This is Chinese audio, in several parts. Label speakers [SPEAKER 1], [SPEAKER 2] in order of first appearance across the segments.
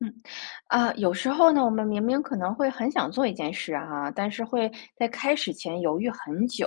[SPEAKER 1] 嗯，啊，有时候呢，我们明明可能会很想做一件事啊，但是会在开始前犹豫很久，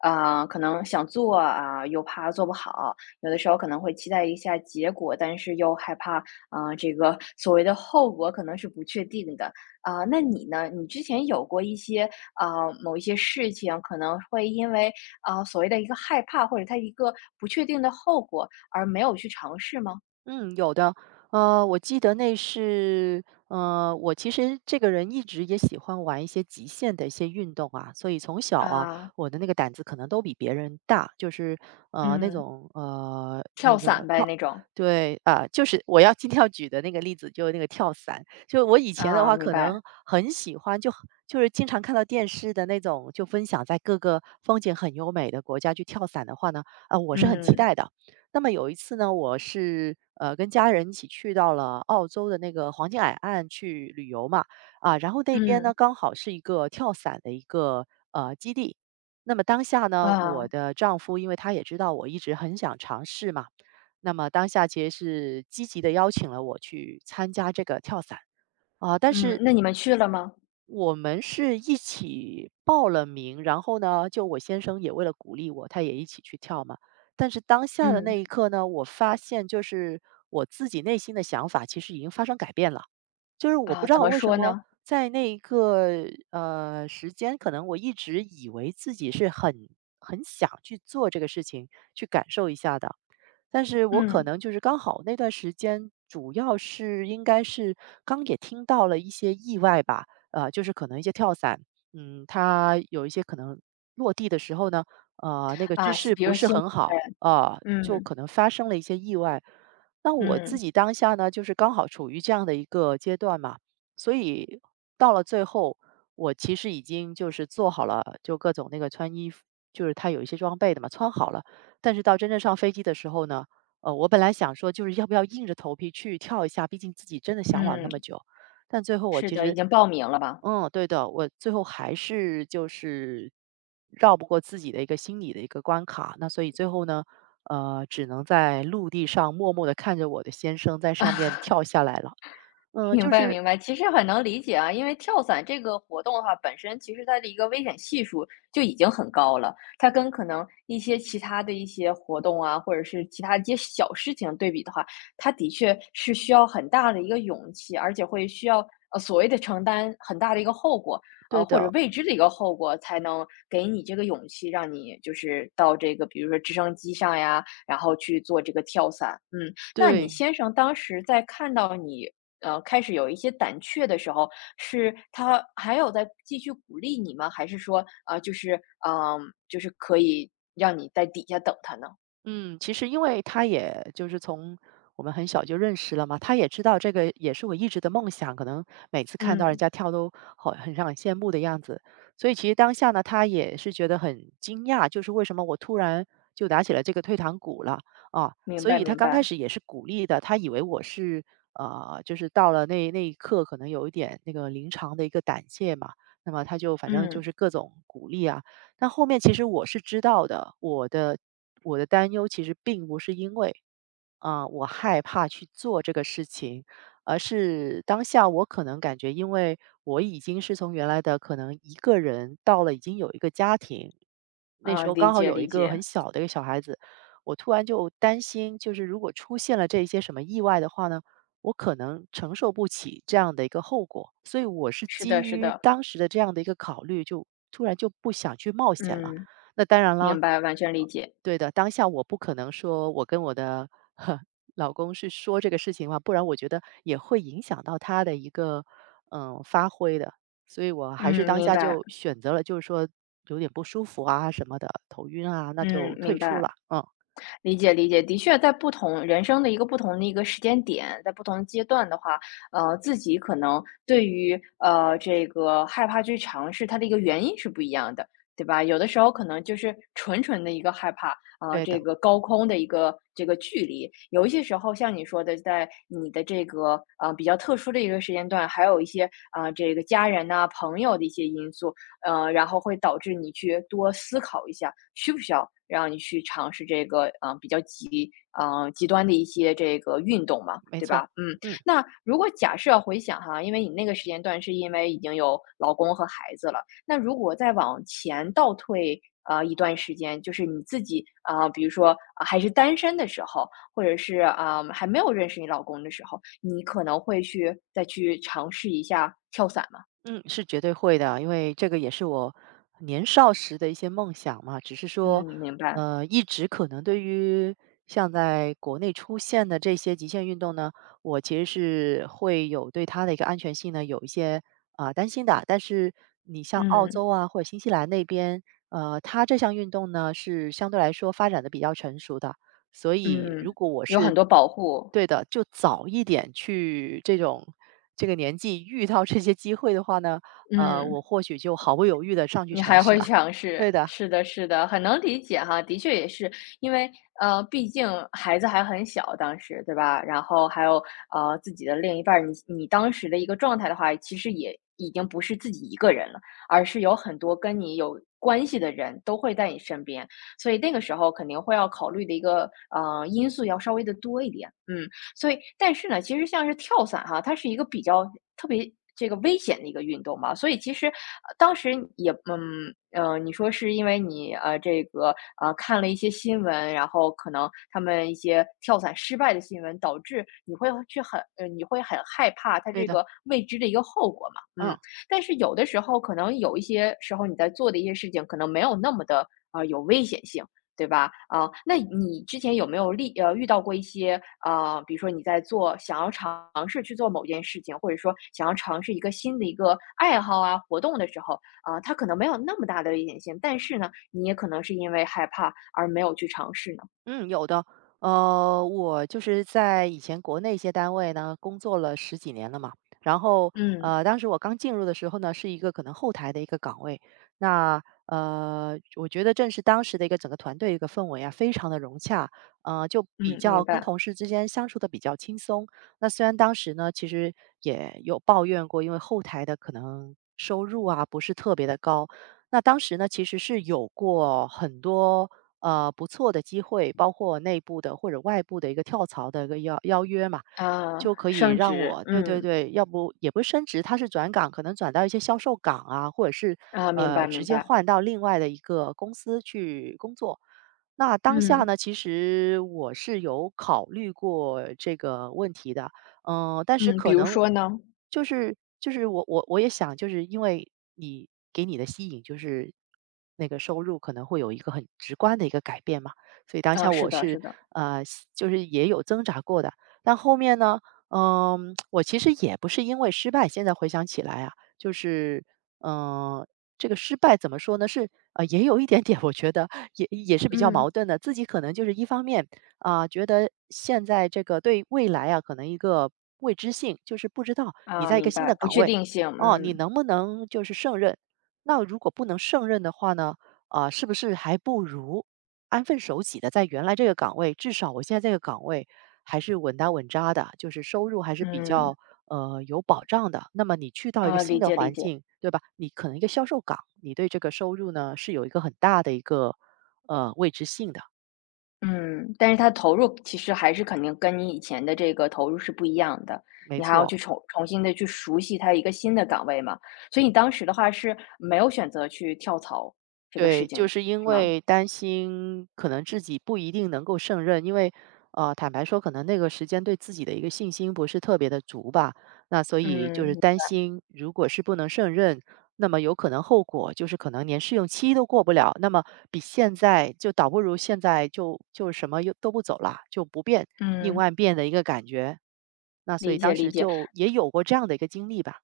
[SPEAKER 1] 啊，可能想做啊，又怕做不好，有的时候可能会期待一下结果，但是又害怕啊，这个所谓的后果可能是不确定的啊。那你呢？你之前有过一些啊，某一些事情可能会因为啊所谓的一个害怕或者它一个不确定的后果而没有去尝试吗？
[SPEAKER 2] 嗯，有的。我记得那是，我其实这个人一直也喜欢玩一些极限的一些运动啊，所以从小啊，
[SPEAKER 1] 啊，
[SPEAKER 2] 我的那个胆子可能都比别人大，就是呃那
[SPEAKER 1] 嗯。
[SPEAKER 2] 种呃那
[SPEAKER 1] 跳
[SPEAKER 2] 个
[SPEAKER 1] 伞呗
[SPEAKER 2] 跳
[SPEAKER 1] 那种，
[SPEAKER 2] 对，啊，就是我要今天要举的那个例子，就是那个跳伞。就我以前的
[SPEAKER 1] 啊，
[SPEAKER 2] 话，
[SPEAKER 1] 明
[SPEAKER 2] 可
[SPEAKER 1] 白，
[SPEAKER 2] 能很喜欢，就是经常看到电视的那种，就分享在各个风景很优美的国家去跳伞的话呢，啊，我是很期
[SPEAKER 1] 嗯，
[SPEAKER 2] 待的。那么有一次呢，我是跟家人一起去到了澳洲的那个黄金海岸去旅游嘛，啊，然后那边
[SPEAKER 1] 嗯，
[SPEAKER 2] 呢刚好是一个跳伞的一个基地。那么当下呢，我
[SPEAKER 1] 啊，
[SPEAKER 2] 的丈夫因为他也知道我一直很想尝试嘛。那么当下其实是积极的邀请了我去参加这个跳伞。啊，但
[SPEAKER 1] 嗯，
[SPEAKER 2] 是
[SPEAKER 1] 那你们去了吗？
[SPEAKER 2] 我们是一起报了名，然后呢，就我先生也为了鼓励我，他也一起去跳嘛。但是当下的那
[SPEAKER 1] 嗯，
[SPEAKER 2] 一刻呢，我发现就是我自己内心的想法其实已经发生改变了。就是我不
[SPEAKER 1] 啊，
[SPEAKER 2] 知
[SPEAKER 1] 怎
[SPEAKER 2] 道
[SPEAKER 1] 么
[SPEAKER 2] 为什
[SPEAKER 1] 说
[SPEAKER 2] 么
[SPEAKER 1] 呢？
[SPEAKER 2] 在那一个，时间，可能我一直以为自己是很想去做这个事情，去感受一下的。但是我可
[SPEAKER 1] 嗯，
[SPEAKER 2] 能就是刚好那段时间，主要是应该是刚也听到了一些意外吧，就是可能一些跳伞，嗯，它有一些可能落地的时候呢，那个姿
[SPEAKER 1] 啊，
[SPEAKER 2] 势
[SPEAKER 1] 比
[SPEAKER 2] 不
[SPEAKER 1] 如
[SPEAKER 2] 是
[SPEAKER 1] 新鲜
[SPEAKER 2] 很好，
[SPEAKER 1] 呗
[SPEAKER 2] 啊、就
[SPEAKER 1] 嗯，
[SPEAKER 2] 可能发生了一些意外。那我自
[SPEAKER 1] 嗯，
[SPEAKER 2] 己当下呢，就是刚好处于这样的一个阶段嘛，所以到了最后，我其实已经就是做好了，就各种那个穿衣服，就是它有一些装备的嘛，穿好了。但是到真正上飞机的时候呢，我本来想说就是要不要硬着头皮去跳一下，毕竟自己真的向往那
[SPEAKER 1] 嗯，
[SPEAKER 2] 么久。但最后我
[SPEAKER 1] 是
[SPEAKER 2] 其
[SPEAKER 1] 的，已
[SPEAKER 2] 实，
[SPEAKER 1] 经报名了吧？
[SPEAKER 2] 嗯，对的，我最后还是就是绕不过自己的一个心理的一个关卡。那所以最后呢，只能在陆地上默默地看着我的先生在上面跳下来了。嗯，
[SPEAKER 1] 明
[SPEAKER 2] 就
[SPEAKER 1] 白
[SPEAKER 2] 是
[SPEAKER 1] 明白，其实很能理解啊，因为跳伞这个活动的话，本身其实它的一个危险系数就已经很高了，它跟可能一些其他的一些活动啊，或者是其他一些小事情对比的话，它的确是需要很大的一个勇气，而且会需要所谓的承担很大的一个后果，
[SPEAKER 2] 对
[SPEAKER 1] 或者
[SPEAKER 2] 的，
[SPEAKER 1] 未知的一个后果，才能给你这个勇气，让你就是到这个比如说直升机上呀，然后去做这个跳伞，嗯。那你
[SPEAKER 2] 对。
[SPEAKER 1] 先生当时在看到你，开始有一些胆怯的时候，是他还有在继续鼓励你吗？还是说，就是，嗯、呃就是可以让你在底下等他呢？
[SPEAKER 2] 嗯，其实因为他也就是从我们很小就认识了嘛，他也知道这个也是我一直的梦想，可能每次看到人
[SPEAKER 1] 嗯，
[SPEAKER 2] 家跳都好很让人羡慕的样子，所以其实当下呢，他也是觉得很惊讶，就是为什么我突然就打起了这个退堂鼓了啊？
[SPEAKER 1] 明
[SPEAKER 2] 所
[SPEAKER 1] 白
[SPEAKER 2] 以他
[SPEAKER 1] 明
[SPEAKER 2] 刚开
[SPEAKER 1] 白，
[SPEAKER 2] 始也是鼓励的，他以为我是就是到了那一刻可能有一点那个临场的一个胆怯嘛，那么他就反正就
[SPEAKER 1] 嗯，
[SPEAKER 2] 是各种鼓励啊。那后面其实我是知道的，我的担忧其实并不是因为，啊，我害怕去做这个事情，而是当下我可能感觉，因为我已经是从原来的可能一个人到了已经有一个家庭。那
[SPEAKER 1] 啊，
[SPEAKER 2] 时候
[SPEAKER 1] 理
[SPEAKER 2] 刚好
[SPEAKER 1] 解
[SPEAKER 2] 有一
[SPEAKER 1] 理
[SPEAKER 2] 个
[SPEAKER 1] 解，
[SPEAKER 2] 很小的一个小孩子，我突然就担心，就是如果出现了这一些什么意外的话呢，我可能承受不起这样的一个后果。所以我是
[SPEAKER 1] 是
[SPEAKER 2] 基
[SPEAKER 1] 的是
[SPEAKER 2] 于
[SPEAKER 1] 的，
[SPEAKER 2] 当时的这样的一个考虑，就突然就不想去冒险了。
[SPEAKER 1] 嗯，
[SPEAKER 2] 那当然了。
[SPEAKER 1] 明白，完全理解，
[SPEAKER 2] 对的，当下我不可能说我跟我的 老公去说这个事情嘛，不然我觉得也会影响到他的一个发挥的，所以我还是
[SPEAKER 1] 嗯，
[SPEAKER 2] 当
[SPEAKER 1] 明
[SPEAKER 2] 下
[SPEAKER 1] 白，
[SPEAKER 2] 就选择了，就是说有点不舒服啊什么的，头晕啊，那
[SPEAKER 1] 嗯，
[SPEAKER 2] 就退
[SPEAKER 1] 明
[SPEAKER 2] 出
[SPEAKER 1] 白。
[SPEAKER 2] 了。嗯，
[SPEAKER 1] 理解理解，的确，在不同人生的一个不同的一个时间点，在不同的阶段的话，自己可能对于这个害怕去尝试它的一个原因是不一样的，对吧？有的时候可能就是纯纯的一个害怕啊、
[SPEAKER 2] 对的，
[SPEAKER 1] 这个高空的一个这个距离，有一些时候像你说的，在你的这个比较特殊的一个时间段，还有一些啊、这个家人呐、朋友的一些因素，然后会导致你去多思考一下，需不需要让你去尝试这个，嗯，比较极端的一些这个运动嘛，
[SPEAKER 2] 没
[SPEAKER 1] 对吧？
[SPEAKER 2] 错，
[SPEAKER 1] 嗯，
[SPEAKER 2] 嗯。
[SPEAKER 1] 那如果假设回想哈，因为你那个时间段是因为已经有老公和孩子了，那如果再往前倒退，一段时间，就是你自己啊，比如说，啊还是单身的时候，或者是，啊，还没有认识你老公的时候，你可能会去再去尝试一下跳伞嘛？
[SPEAKER 2] 嗯，是绝对会的，因为这个也是我年少时的一些梦想嘛。只是说，
[SPEAKER 1] 嗯，明白，
[SPEAKER 2] 一直可能对于像在国内出现的这些极限运动呢，我其实是会有对它的一个安全性呢有一些啊、担心的。但是你像澳
[SPEAKER 1] 嗯。
[SPEAKER 2] 洲啊或者新西兰那边，它这项运动呢是相对来说发展的比较成熟的，所以如
[SPEAKER 1] 嗯，
[SPEAKER 2] 果我
[SPEAKER 1] 有很
[SPEAKER 2] 是
[SPEAKER 1] 多保护，
[SPEAKER 2] 对的，就早一点去这种这个年纪遇到这些机会的话呢，
[SPEAKER 1] 嗯，
[SPEAKER 2] 我或许就毫不犹豫的上去
[SPEAKER 1] 你
[SPEAKER 2] 尝
[SPEAKER 1] 还
[SPEAKER 2] 试
[SPEAKER 1] 会
[SPEAKER 2] 了。
[SPEAKER 1] 尝试，
[SPEAKER 2] 对的，
[SPEAKER 1] 是的，是的，很能理解哈，的确也是，因为毕竟孩子还很小，当时对吧？然后还有自己的另一半儿，你当时的一个状态的话，其实也已经不是自己一个人了，而是有很多跟你有关系的人都会在你身边，所以那个时候肯定会要考虑的一个因素要稍微的多一点，嗯。所以，但是呢，其实像是跳伞哈，它是一个比较特别这个危险的一个运动嘛，所以其实当时也你说是因为你这个看了一些新闻，然后可能他们一些跳伞失败的新闻，导致你会很害怕它
[SPEAKER 2] 对
[SPEAKER 1] 这
[SPEAKER 2] 的，
[SPEAKER 1] 个未知的一个后果嘛，
[SPEAKER 2] 嗯。
[SPEAKER 1] 嗯，但是有的时候可能有一些时候你在做的一些事情，可能没有那么的有危险性。对吧？啊，那你之前有没有遇到过一些，比如说你在做想要尝试去做某件事情，或者说想要尝试一个新的一个爱好啊、活动的时候，啊，它可能没有那么大的危险性，但是呢，你也可能是因为害怕而没有去尝试呢？
[SPEAKER 2] 嗯，有的。我就是在以前国内一些单位呢，工作了十几年了嘛。然后，
[SPEAKER 1] 嗯，
[SPEAKER 2] 当时我刚进入的时候呢，是一个可能后台的一个岗位。那我觉得正是当时的一个整个团队一个氛围啊，非常的融洽，就比
[SPEAKER 1] 嗯，
[SPEAKER 2] 较
[SPEAKER 1] 明
[SPEAKER 2] 跟
[SPEAKER 1] 白。
[SPEAKER 2] 同事之间相处的比较轻松。那虽然当时呢，其实也有抱怨过，因为后台的可能收入啊不是特别的高。那当时呢，其实是有过很多不错的机会，包括内部的或者外部的一个跳槽的一个邀约嘛。就
[SPEAKER 1] 啊，
[SPEAKER 2] 可以
[SPEAKER 1] 升
[SPEAKER 2] 让
[SPEAKER 1] 职，
[SPEAKER 2] 我对对
[SPEAKER 1] 嗯，
[SPEAKER 2] 对，要不也不是升职，它是转岗，可能转到一些销售岗啊，或者是
[SPEAKER 1] 啊，明白
[SPEAKER 2] 直
[SPEAKER 1] 明
[SPEAKER 2] 接
[SPEAKER 1] 白。
[SPEAKER 2] 换到另外的一个公司去工作。那当下
[SPEAKER 1] 嗯，
[SPEAKER 2] 呢，其实我是有考虑过这个问题的，嗯、但是
[SPEAKER 1] 嗯，比
[SPEAKER 2] 可
[SPEAKER 1] 如
[SPEAKER 2] 能
[SPEAKER 1] 说呢？
[SPEAKER 2] 就是我也想，就是因为你给你的吸引就是那个收入可能会有一个很直观的一个改变嘛，所以当
[SPEAKER 1] 啊，
[SPEAKER 2] 下
[SPEAKER 1] 是
[SPEAKER 2] 我
[SPEAKER 1] 的
[SPEAKER 2] 是
[SPEAKER 1] 是的，
[SPEAKER 2] 呃就是也有挣扎过的，但后面呢，嗯，我其实也不是因为失败，现在回想起来啊，就是，嗯，这个失败怎么说呢？是也有一点点，我觉得也是比较
[SPEAKER 1] 嗯，
[SPEAKER 2] 矛盾的。自己可能就是一方面啊、觉得现在这个对未来啊，可能一个未知性，就是不知道你
[SPEAKER 1] 啊，
[SPEAKER 2] 在一个
[SPEAKER 1] 明
[SPEAKER 2] 新的
[SPEAKER 1] 白，不
[SPEAKER 2] 岗
[SPEAKER 1] 确
[SPEAKER 2] 位，
[SPEAKER 1] 定性，
[SPEAKER 2] 哦，你
[SPEAKER 1] 嗯，
[SPEAKER 2] 能不能就是胜任？那如果不能胜任的话呢，啊、是不是还不如安分守己的，在原来这个岗位，至少我现在这个岗位还是稳打稳扎的，就是收入还是比
[SPEAKER 1] 嗯，
[SPEAKER 2] 较有保障的。那么你去到一个
[SPEAKER 1] 啊，
[SPEAKER 2] 新
[SPEAKER 1] 理
[SPEAKER 2] 的
[SPEAKER 1] 解理
[SPEAKER 2] 环
[SPEAKER 1] 解。
[SPEAKER 2] 境，对吧？你可能一个销售岗，你对这个收入呢是有一个很大的一个未知性的，
[SPEAKER 1] 嗯，但是它投入其实还是肯定跟你以前的这个投入是不一样的，
[SPEAKER 2] 没
[SPEAKER 1] 你还要
[SPEAKER 2] 错。
[SPEAKER 1] 去重新的去熟悉它一个新的岗位嘛，所以你当时的话是没有选择去跳槽这个
[SPEAKER 2] 对，
[SPEAKER 1] 事情，
[SPEAKER 2] 就是因
[SPEAKER 1] 是吗？
[SPEAKER 2] 为担心可能自己不一定能够胜任，因为坦白说，可能那个时间对自己的一个信心不是特别的足吧。那所以就是
[SPEAKER 1] 嗯，
[SPEAKER 2] 担心，如果是不能胜任，那么有可能后果就是可能连试用期都过不了。那么比现在就倒不如现在就什么又都不走了，就不变，应
[SPEAKER 1] 嗯，
[SPEAKER 2] 万变的一个感觉。那所以
[SPEAKER 1] 理
[SPEAKER 2] 当
[SPEAKER 1] 解理
[SPEAKER 2] 时
[SPEAKER 1] 解。
[SPEAKER 2] 就也有过这样的一个经历吧。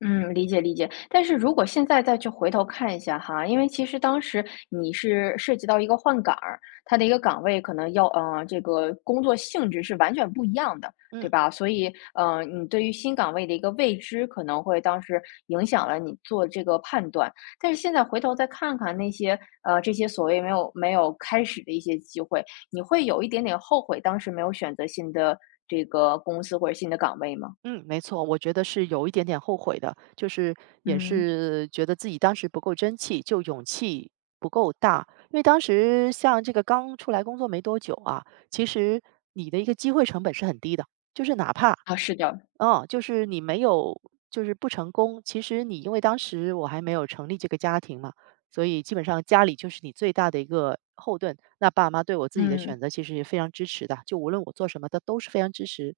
[SPEAKER 1] 嗯，理解理解。但是如果现在再去回头看一下哈，因为其实当时你是涉及到一个换岗儿，它的一个岗位可能要这个工作性质是完全不一样的，对
[SPEAKER 2] 嗯。
[SPEAKER 1] 吧？所以你对于新岗位的一个未知，可能会当时影响了你做这个判断。但是现在回头再看看这些所谓没有开始的一些机会，你会有一点点后悔当时没有选择新的这个公司或者新的岗位吗？
[SPEAKER 2] 嗯，没错，我觉得是有一点点后悔的，就是也
[SPEAKER 1] 嗯，
[SPEAKER 2] 是觉得自己当时不够争气，就勇气不够大。因为当时像这个刚出来工作没多久啊，其实你的一个机会成本是很低的，就是哪怕，
[SPEAKER 1] 啊，是的，
[SPEAKER 2] 嗯，就是你没有，就是不成功，其实你因为当时我还没有成立这个家庭嘛。所以基本上家里就是你最大的一个后盾。那爸妈对我自己的
[SPEAKER 1] 嗯。
[SPEAKER 2] 选择其实也非常支持的，就无论我做什么，他都是非常支持。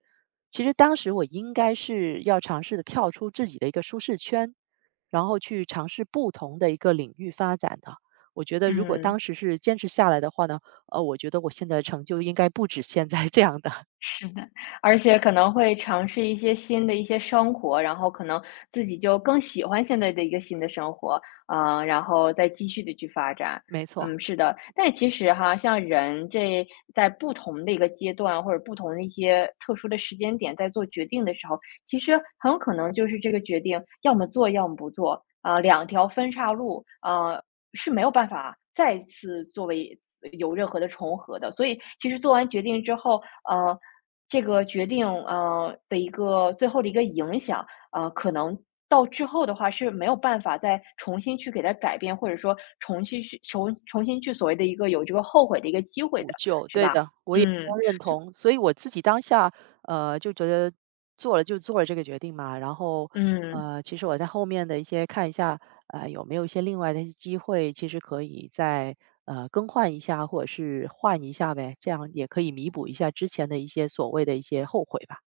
[SPEAKER 2] 其实当时我应该是要尝试的跳出自己的一个舒适圈，然后去尝试不同的一个领域发展的。我觉得如果
[SPEAKER 1] 嗯，
[SPEAKER 2] 当时是坚持下来的话呢，我觉得我现在的成就应该不止现在这样的，
[SPEAKER 1] 是的，而且可能会尝试一些新的一些生活，然后可能自己就更喜欢现在的一个新的生活，嗯，然后再继续的去发展。
[SPEAKER 2] 没错。
[SPEAKER 1] 嗯，是的，但是其实哈，像人这在不同的一个阶段，或者不同的一些特殊的时间点，在做决定的时候，其实很有可能就是这个决定要么做，要么不做，啊，两条分岔路，呃，是没有办法再次作为有任何的重合的。所以其实做完决定之后，呃。这个决定，的一个最后的一个影响，可能到之后的话是没有办法再重新去给它改变，或者说重新去所谓的一个有这个后悔的一个机会
[SPEAKER 2] 补
[SPEAKER 1] 的，
[SPEAKER 2] 救，
[SPEAKER 1] 是
[SPEAKER 2] 对
[SPEAKER 1] 吧？
[SPEAKER 2] 的，我也非
[SPEAKER 1] 嗯，
[SPEAKER 2] 常认同。所以我自己当下，就觉得做了就做了这个决定嘛。然后，
[SPEAKER 1] 嗯。
[SPEAKER 2] 其实我在后面的一些看一下，有没有一些另外的一些机会，其实可以再更换一下，或者是换一下呗，这样也可以弥补一下之前的一些所谓的一些后悔吧。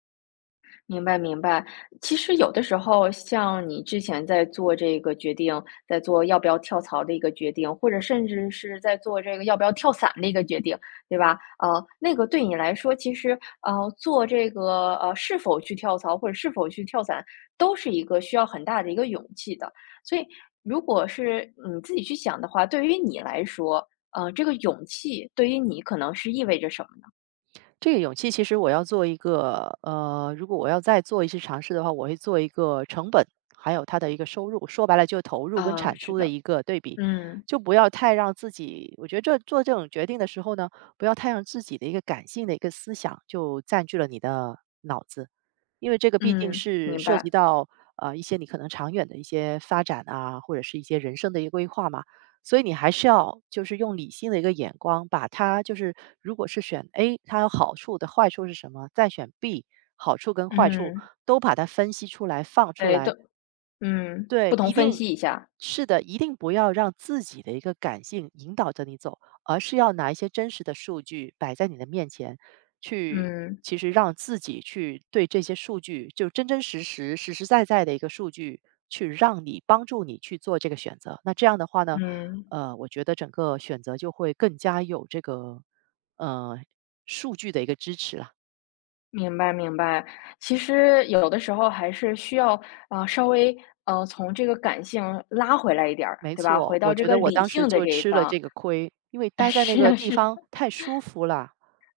[SPEAKER 1] 明白明白，其实有的时候，像你之前在做这个决定，在做要不要跳槽的一个决定，或者甚至是在做这个要不要跳伞的一个决定，对吧？那个对你来说，其实做这个是否去跳槽或者是否去跳伞，都是一个需要很大的一个勇气的。所以，如果是你自己去想的话，对于你来说，这个勇气对于你可能是意味着什么呢？
[SPEAKER 2] 这个勇气其实我要做一个，如果我要再做一次尝试的话，我会做一个成本，还有它的一个收入，说白了就投入跟
[SPEAKER 1] 啊，
[SPEAKER 2] 产
[SPEAKER 1] 是
[SPEAKER 2] 出的
[SPEAKER 1] 的，
[SPEAKER 2] 一个对比，
[SPEAKER 1] 嗯
[SPEAKER 2] 就不要太让自己，我觉得这做这种决定的时候呢，不要太让自己的一个感性的一个思想就占据了你的脑子，因为这个毕竟
[SPEAKER 1] 嗯，
[SPEAKER 2] 是
[SPEAKER 1] 明
[SPEAKER 2] 涉及
[SPEAKER 1] 白，
[SPEAKER 2] 到一些你可能长远的一些发展啊，或者是一些人生的一个规划嘛。所以你还是要就是用理性的一个眼光，把它就是如果是选 A，它有好处的坏处是什么，再选 B，好处跟坏处
[SPEAKER 1] 嗯。
[SPEAKER 2] 都把它分析出来放出
[SPEAKER 1] 哎，都
[SPEAKER 2] 来。
[SPEAKER 1] 嗯，
[SPEAKER 2] 对，
[SPEAKER 1] 不同
[SPEAKER 2] 一
[SPEAKER 1] 分
[SPEAKER 2] 定
[SPEAKER 1] 析一下，
[SPEAKER 2] 是的，一定不要让自己的一个感性引导着你走，而是要拿一些真实的数据摆在你的面前，去
[SPEAKER 1] 嗯
[SPEAKER 2] 其实让自己去对这些数据，就真真实实、实实在在的一个数据，去让你帮助你去做这个选择。那这样的话呢，
[SPEAKER 1] 嗯，
[SPEAKER 2] 我觉得整个选择就会更加有这个呃数据的一个支持了。
[SPEAKER 1] 明白明白。其实有的时候还是需要啊，稍微从这个感性拉回来一点儿，
[SPEAKER 2] 没
[SPEAKER 1] 对吧？
[SPEAKER 2] 错，
[SPEAKER 1] 回
[SPEAKER 2] 我
[SPEAKER 1] 到这
[SPEAKER 2] 觉
[SPEAKER 1] 个
[SPEAKER 2] 得我
[SPEAKER 1] 理
[SPEAKER 2] 当时
[SPEAKER 1] 性的
[SPEAKER 2] 就
[SPEAKER 1] 这一
[SPEAKER 2] 吃了
[SPEAKER 1] 方，
[SPEAKER 2] 这个亏，因为 待在那
[SPEAKER 1] 是
[SPEAKER 2] 个
[SPEAKER 1] 啊
[SPEAKER 2] 地
[SPEAKER 1] 是，
[SPEAKER 2] 方太舒服了。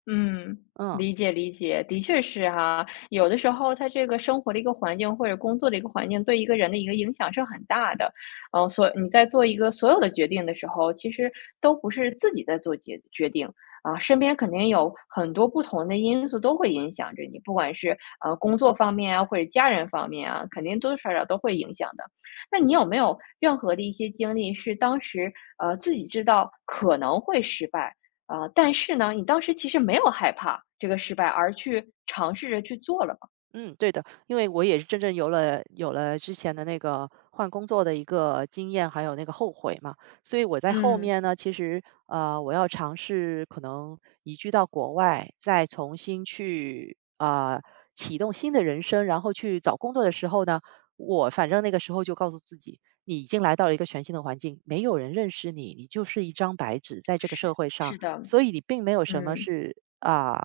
[SPEAKER 1] 嗯，
[SPEAKER 2] 嗯。
[SPEAKER 1] 理解理解，的确是哈。有的时候，他这个生活的一个环境或者工作的一个环境，对一个人的一个影响是很大的。嗯，所你在做一个所有的决定的时候，其实都不是自己在做决定啊，身边肯定有很多不同的因素都会影响着你，不管是工作方面啊，或者家人方面啊，肯定多多少少都会影响的。那你有没有任何的一些经历是当时自己知道可能会失败？但是呢，你当时其实没有害怕这个失败，而去尝试着去做了嘛。
[SPEAKER 2] 嗯，对的，因为我也是真正有了之前的那个换工作的一个经验，还有那个后悔嘛，所以我在后
[SPEAKER 1] 嗯，
[SPEAKER 2] 面呢，其实我要尝试可能移居到国外，再重新去啊启动新的人生，然后去找工作的时候呢，我反正那个时候就告诉自己，你已经来到了一个全新的环境，没有人认识你，你就是一张白纸，在这个
[SPEAKER 1] 是
[SPEAKER 2] 社会上，
[SPEAKER 1] 是的，
[SPEAKER 2] 所以你并没有什么
[SPEAKER 1] 嗯
[SPEAKER 2] 是啊、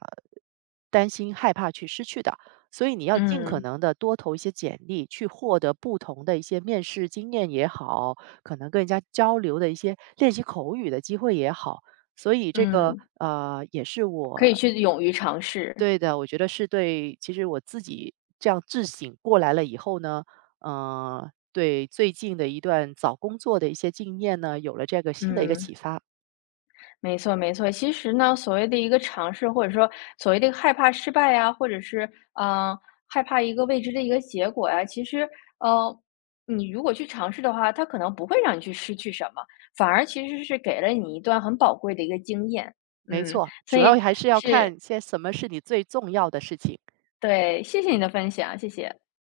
[SPEAKER 2] 担心害怕去失去的。所以你要尽可
[SPEAKER 1] 嗯
[SPEAKER 2] 能的多投一些简历，去获得不同的一些面试经验也好，可能跟人家交流的一些练习口语的机会也好。所以这个，
[SPEAKER 1] 嗯，
[SPEAKER 2] 也是我
[SPEAKER 1] 可以去勇于尝试。
[SPEAKER 2] 对的，我觉得是对其实我自己这样自省过来了以后呢，对最近的一段找工作的一些经验呢，有了这个新的一个
[SPEAKER 1] 嗯，
[SPEAKER 2] 启发。
[SPEAKER 1] 没错没错。其实呢，所谓的一个尝试，或者说所谓的害怕失败呀，或者是害怕一个未知的一个结果呀，其实呃，你如果去尝试的话，它可能不会让你去失去什么，反而其实是给了你一段很宝贵的一个经验。
[SPEAKER 2] 没
[SPEAKER 1] 嗯，
[SPEAKER 2] 错，
[SPEAKER 1] 所
[SPEAKER 2] 主
[SPEAKER 1] 以
[SPEAKER 2] 要还是要
[SPEAKER 1] 是
[SPEAKER 2] 看些什么是你最重要的事情。
[SPEAKER 1] 对，谢谢你的分享，谢谢。